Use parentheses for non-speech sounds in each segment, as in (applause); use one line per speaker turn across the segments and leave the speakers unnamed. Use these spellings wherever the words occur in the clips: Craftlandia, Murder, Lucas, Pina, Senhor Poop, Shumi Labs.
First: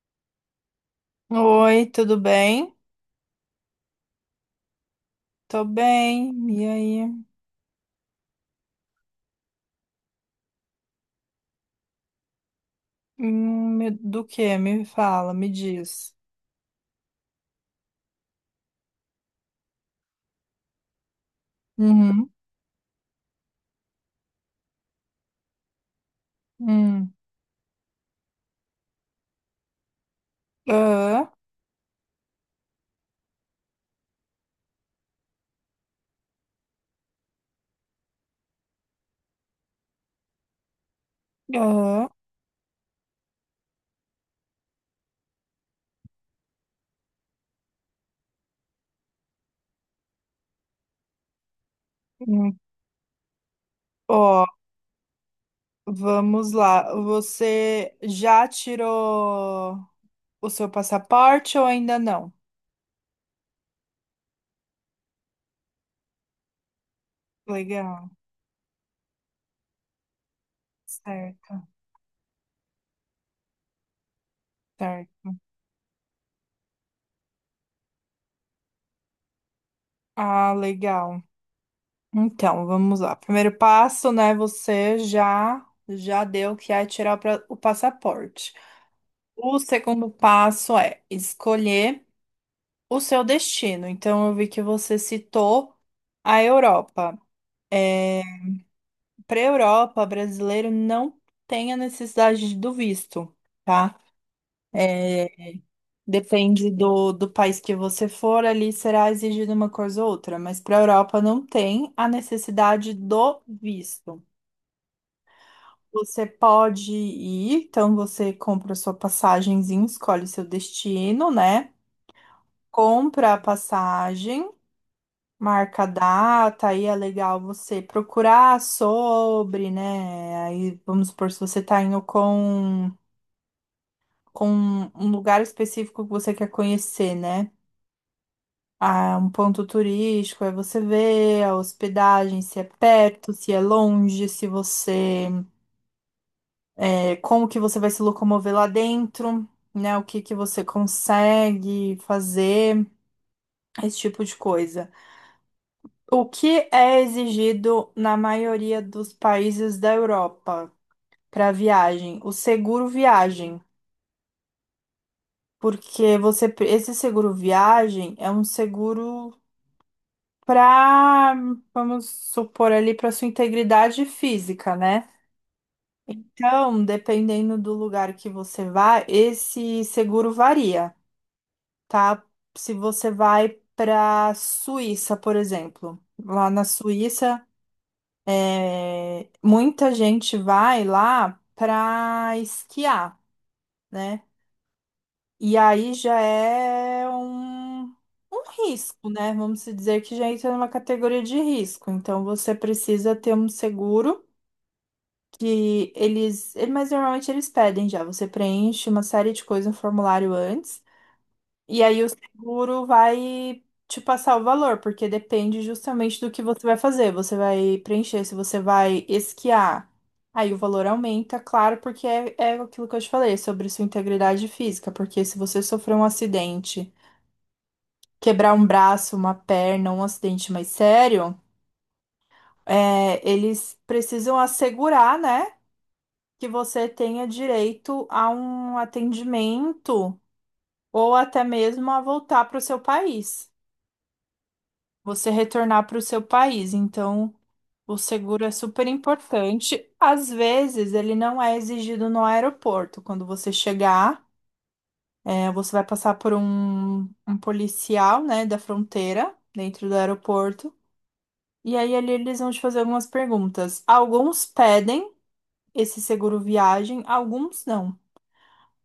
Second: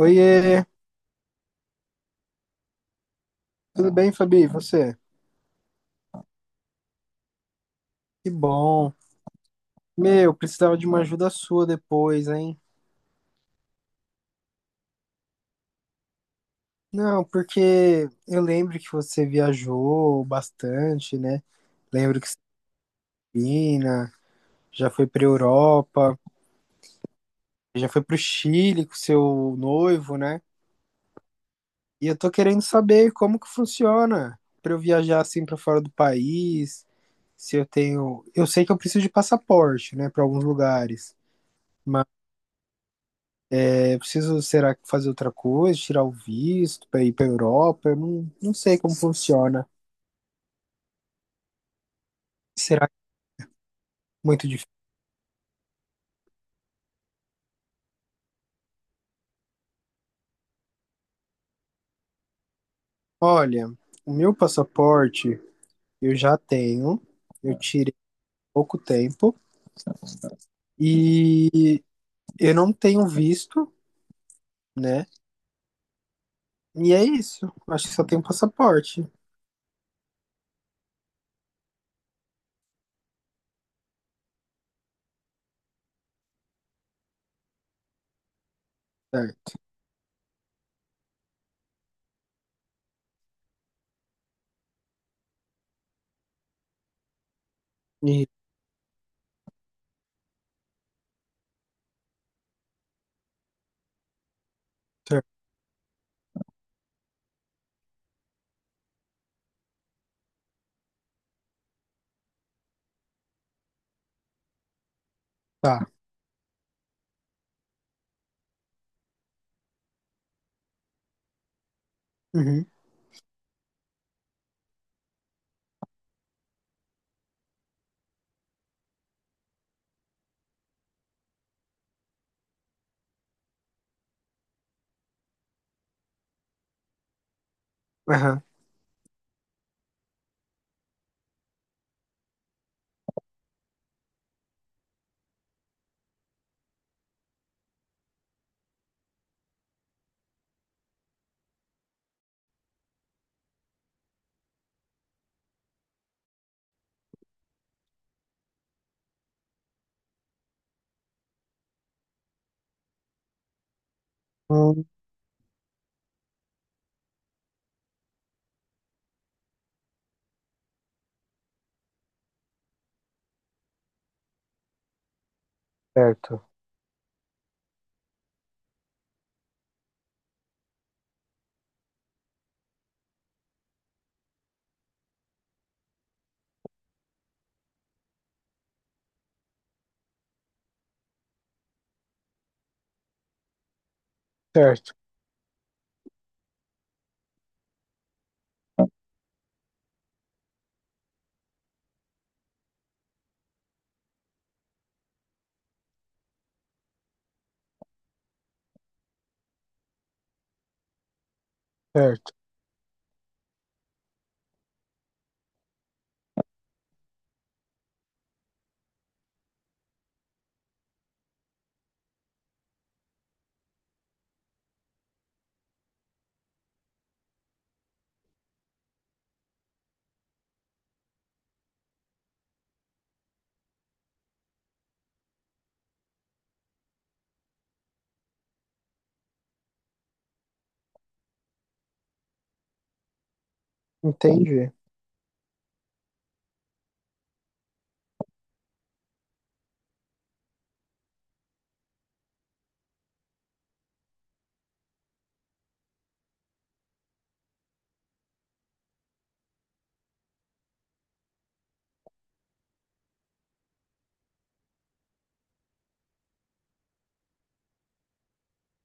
Oiê,
Oi, tudo bem?
tudo bem, Fabi? E você?
Tô bem. E aí?
Que bom. Meu, precisava de uma ajuda sua depois, hein?
Do que? Me fala, me diz.
Não, porque eu lembro que você viajou bastante, né? Lembro que
Uhum.
você é Pina, já foi pra Europa,
Hum.
já foi pro Chile com seu noivo, né?
Ah,
E eu tô querendo saber como que funciona pra eu viajar assim pra fora do país, se eu tenho, eu sei que eu preciso de passaporte, né, pra alguns lugares.
ah,
Eu preciso, será que fazer outra coisa, tirar o visto para ir para Europa? Eu não sei como funciona.
hum.
Será que é
Ó,
muito difícil?
vamos lá. Você já tirou o seu passaporte ou ainda não?
Olha, o meu passaporte eu já tenho, eu tirei
Legal.
há pouco tempo
Certo,
e eu não tenho visto, né?
certo.
E é isso. Acho que só tenho passaporte.
Ah, legal. Então, vamos lá. Primeiro passo, né? Você já deu que é tirar o passaporte. O
Certo.
segundo passo é escolher o seu destino. Então, eu vi que você citou a Europa. É,
E,
para a Europa, brasileiro não tem a necessidade do visto, tá?
certo.
É, depende do país que você for, ali será exigida uma coisa ou outra, mas para a Europa não tem a necessidade do visto.
Tá.
Você pode ir, então você compra sua passagenzinha, escolhe seu destino, né?
Uhum.
Compra a passagem, marca a data, aí é legal você procurar sobre, né? Aí vamos supor, se você tá indo com um lugar específico que você quer conhecer, né?
Aham.
Ah, um ponto turístico, aí você vê a hospedagem, se é perto, se é longe, se você, como que você vai se locomover lá dentro, né? O que que você consegue fazer, esse tipo de coisa. O que é exigido na maioria dos países da Europa para viagem? O seguro viagem,
Hum,
porque esse seguro viagem é um seguro para, vamos supor ali, para sua integridade física, né?
certo.
Então, dependendo do lugar que você vai, esse seguro varia, tá? Se você vai para Suíça, por exemplo, lá na Suíça muita gente vai lá para esquiar, né?
Certo.
E aí já é um risco, né? Vamos se dizer que já entra numa categoria de risco. Então você precisa ter um seguro que mas normalmente eles pedem já. Você preenche uma série de coisas no formulário antes. E aí o
Certo.
seguro vai te passar o valor, porque depende justamente do que você vai fazer. Você vai preencher, se você vai esquiar, aí o valor aumenta, claro, porque é aquilo que eu te falei, é sobre sua integridade física. Porque se você sofrer um acidente, quebrar um braço, uma perna, um acidente mais sério, eles precisam assegurar, né, que você tenha direito a um atendimento ou até mesmo a voltar para o seu país.
Entendi.
Você retornar para o seu país. Então, o seguro é super importante. Às vezes, ele não é exigido no aeroporto. Quando você chegar, você vai passar por um policial, né, da fronteira, dentro do aeroporto. E aí, ali, eles vão te fazer algumas perguntas. Alguns pedem esse seguro viagem, alguns não.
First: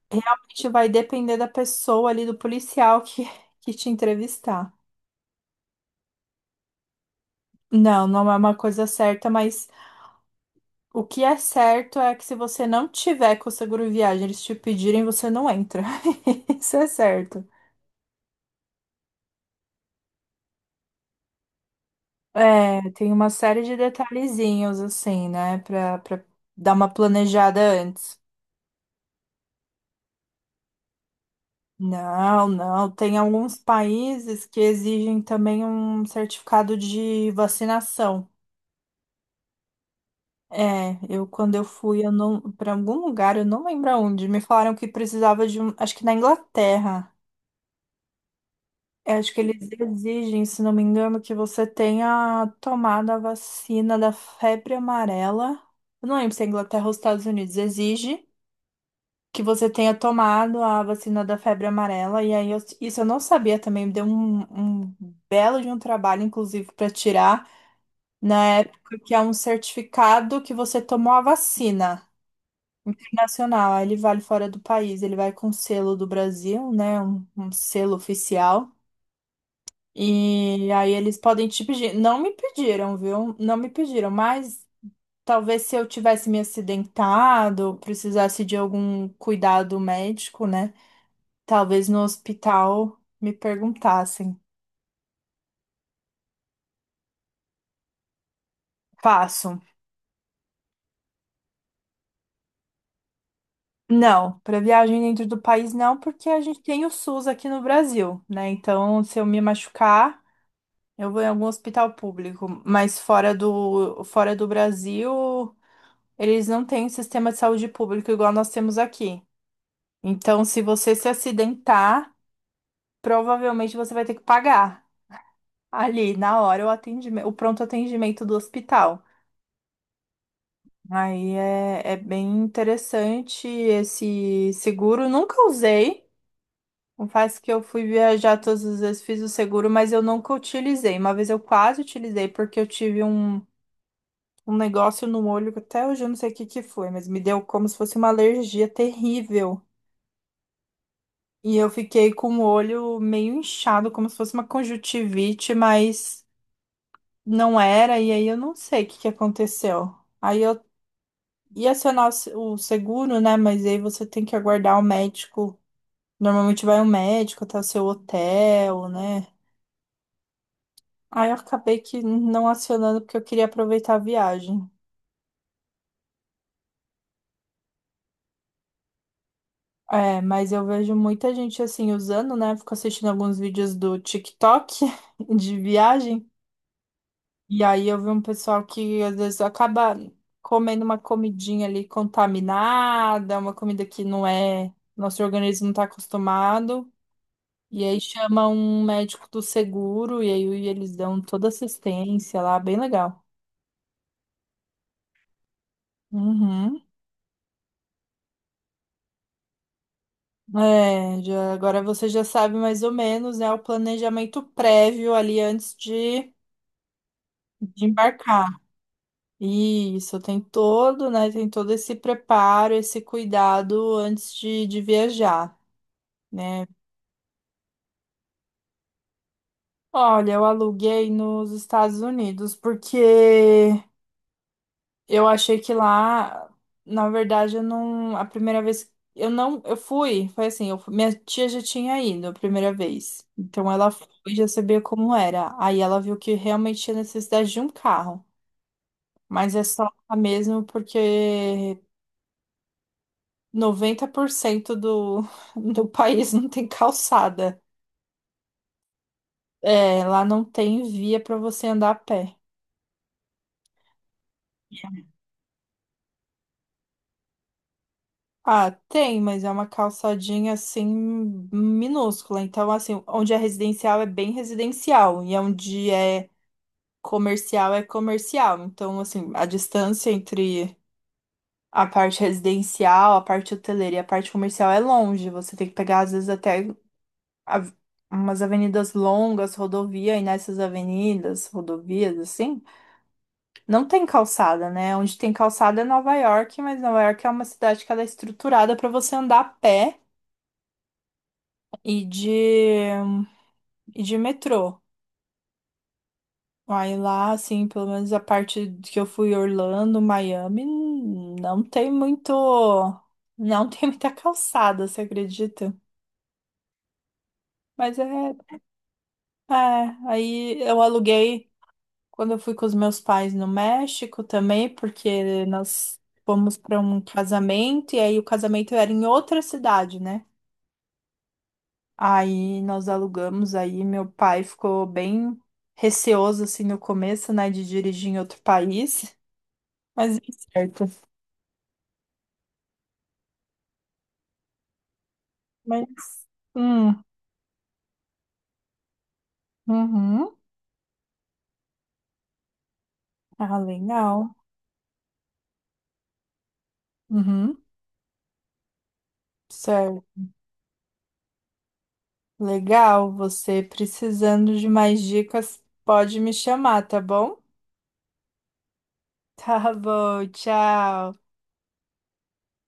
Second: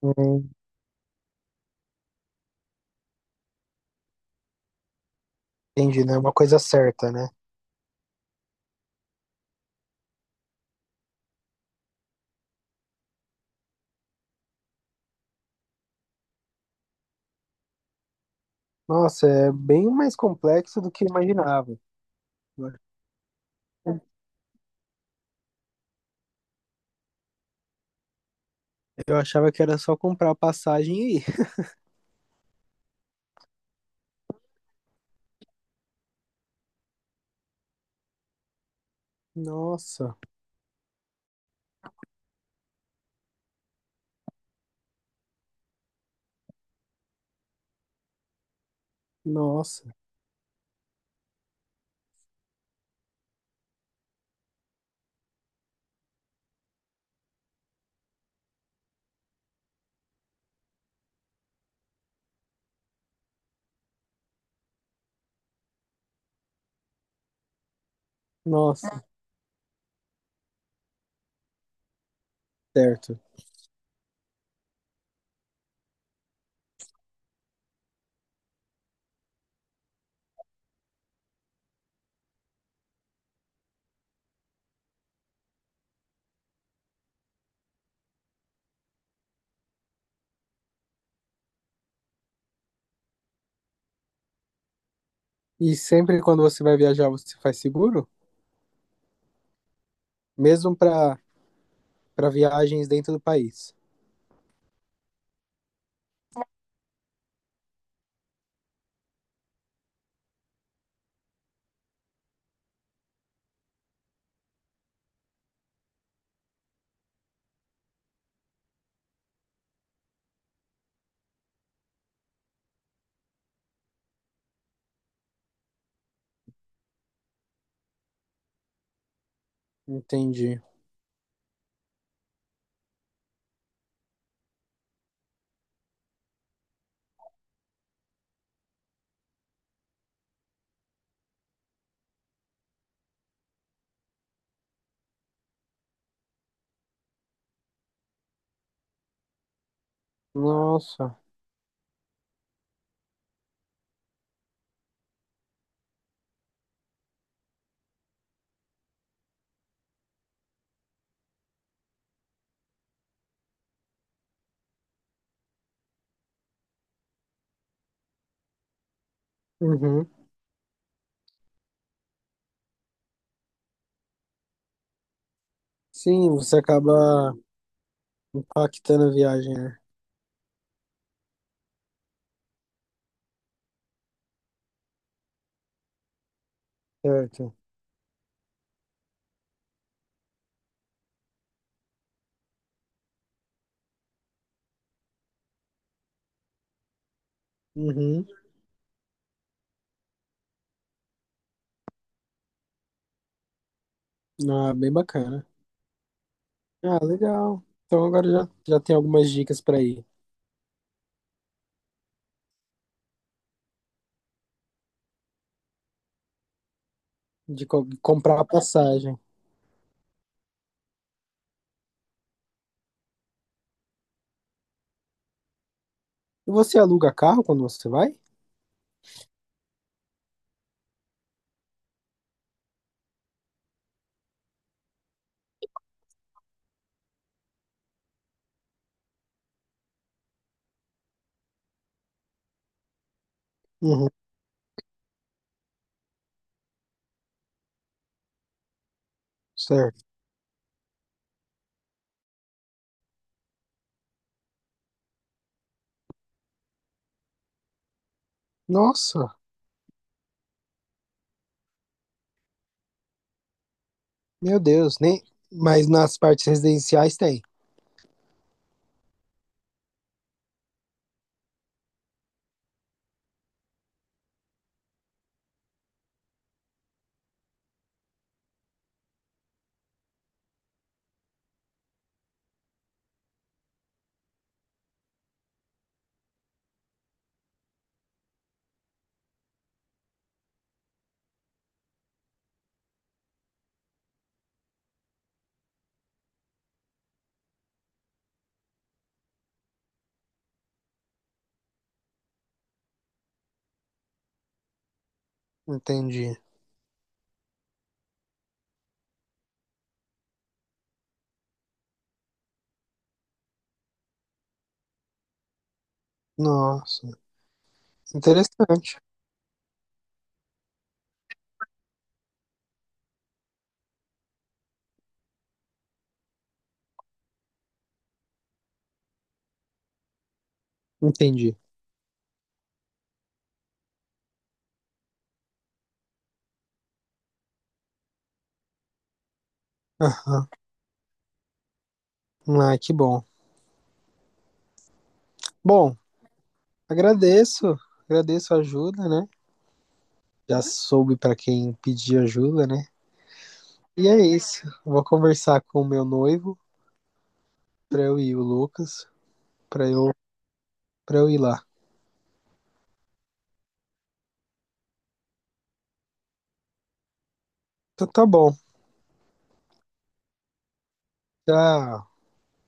Hum,
Realmente vai depender da pessoa ali, do policial que, (laughs) que te entrevistar.
entendi, né? Uma coisa certa, né?
Não, não é uma coisa certa, mas o que é certo é que se você não tiver com o seguro viagem, eles te pedirem, você não entra. (laughs) Isso é certo.
Nossa, é bem mais complexo do que eu imaginava. Eu
É, tem uma série de detalhezinhos assim, né, pra dar uma planejada antes.
achava que era só comprar a passagem e ir.
Não, não. Tem alguns países que exigem também um certificado de vacinação.
Nossa,
É, eu quando eu fui, eu não, para algum lugar, eu não lembro aonde, me falaram que precisava de um, acho que na Inglaterra. Eu acho que eles
nossa,
exigem, se não me engano, que você tenha tomado a vacina da febre amarela. Eu não lembro se é Inglaterra ou Estados Unidos. Exige que você tenha tomado a vacina da febre amarela. E aí, isso eu não sabia também. Me deu um belo de um trabalho, inclusive, para tirar na época,
nossa,
que é um certificado que você tomou a vacina
certo.
internacional. Aí ele vale fora do país. Ele vai com selo do Brasil, né? Um selo oficial. E aí eles podem te pedir. Não me pediram, viu? Não me pediram, mas talvez se eu tivesse me acidentado, precisasse de algum cuidado médico, né? Talvez no hospital me perguntassem.
E sempre quando você vai viajar, você faz seguro?
Faço.
Mesmo para viagens dentro do país.
Não, para viagem dentro do país não, porque a gente tem o SUS aqui no Brasil, né? Então, se eu me machucar, eu vou em algum hospital público, mas fora do Brasil, eles não têm sistema de saúde público igual nós temos aqui. Então, se você se acidentar, provavelmente você vai ter que pagar ali na hora o atendimento, o pronto atendimento do hospital.
Entendi.
Aí é bem interessante esse seguro. Nunca usei. Confesso que eu fui viajar todas as vezes, fiz o seguro, mas eu nunca utilizei. Uma vez eu quase utilizei porque eu tive um negócio no olho que até hoje eu não sei o que que foi, mas me deu como se fosse uma alergia terrível.
Nossa.
E eu fiquei com o olho meio inchado, como se fosse uma conjuntivite, mas não era, e aí eu não sei o que que aconteceu. Aí eu ia acionar o se- o seguro, né? Mas aí você tem que aguardar o médico. Normalmente vai um médico até o seu hotel, né?
Uhum.
Aí eu acabei que não acionando porque eu queria aproveitar a viagem.
Sim, você acaba impactando a viagem, né?
É, mas eu vejo muita gente assim usando, né? Fico assistindo alguns vídeos do TikTok (laughs) de viagem.
Certo.
E aí eu vi um pessoal que às vezes acaba comendo uma comidinha ali contaminada, uma comida que não é, nosso organismo não está acostumado. E aí
Uhum.
chama um médico do seguro e aí eles dão toda assistência lá, bem legal.
Ah, bem bacana.
Uhum.
Ah, legal. Então agora já tem algumas dicas para ir
É, agora você já sabe mais ou menos, né, o planejamento prévio ali antes de,
de
de
comprar a
embarcar.
passagem.
Isso, tem todo, né, tem todo esse preparo, esse cuidado antes de viajar.
E
Né?
você aluga carro quando você vai?
Olha, eu aluguei nos Estados Unidos porque eu achei que lá, na verdade, eu não, a primeira vez eu não, eu fui, foi assim, minha tia já tinha ido a primeira vez. Então ela foi
Uhum,
e já sabia como era. Aí ela viu que realmente tinha necessidade de um carro, mas é só
certo.
lá mesmo porque 90% do (laughs) do país não tem calçada.
Nossa,
É, lá não tem via para você andar a pé.
meu Deus, nem. Mas nas partes residenciais tem.
Ah, tem, mas é uma calçadinha assim minúscula. Então, assim, onde é residencial é bem residencial e onde é comercial é comercial. Então, assim, a distância entre a parte residencial, a parte hoteleira e a parte comercial é longe. Você tem que pegar, às vezes, até av- umas avenidas longas, rodovia, e nessas avenidas, rodovias, assim, não tem calçada, né? Onde tem calçada é Nova York, mas Nova York é uma cidade que ela é estruturada para você andar a pé. e de, e de metrô.
Entendi.
Aí lá, assim, pelo menos a parte que eu fui Orlando, Miami, não tem muito, não tem muita calçada, você acredita?
Nossa,
Mas
interessante.
é, aí eu aluguei quando eu fui com os meus pais no México também, porque nós fomos para um casamento e aí o casamento era em outra cidade, né?
Entendi.
Aí nós alugamos, aí meu pai ficou bem receoso assim no começo, né, de dirigir em outro país, mas deu
Aham.
certo.
Ah, que bom.
Mas,
Bom,
hum,
agradeço, agradeço a ajuda, né?
uhum.
Já soube para quem pedir ajuda, né?
Ah,
E é
legal.
isso. Vou conversar com o meu noivo
Uhum,
para eu ir, o Lucas, para
certo.
eu, para eu ir lá.
Legal, você precisando de mais dicas, pode me chamar, tá bom? (laughs)
Então tá bom.
Tá bom, tchau.
Tchau.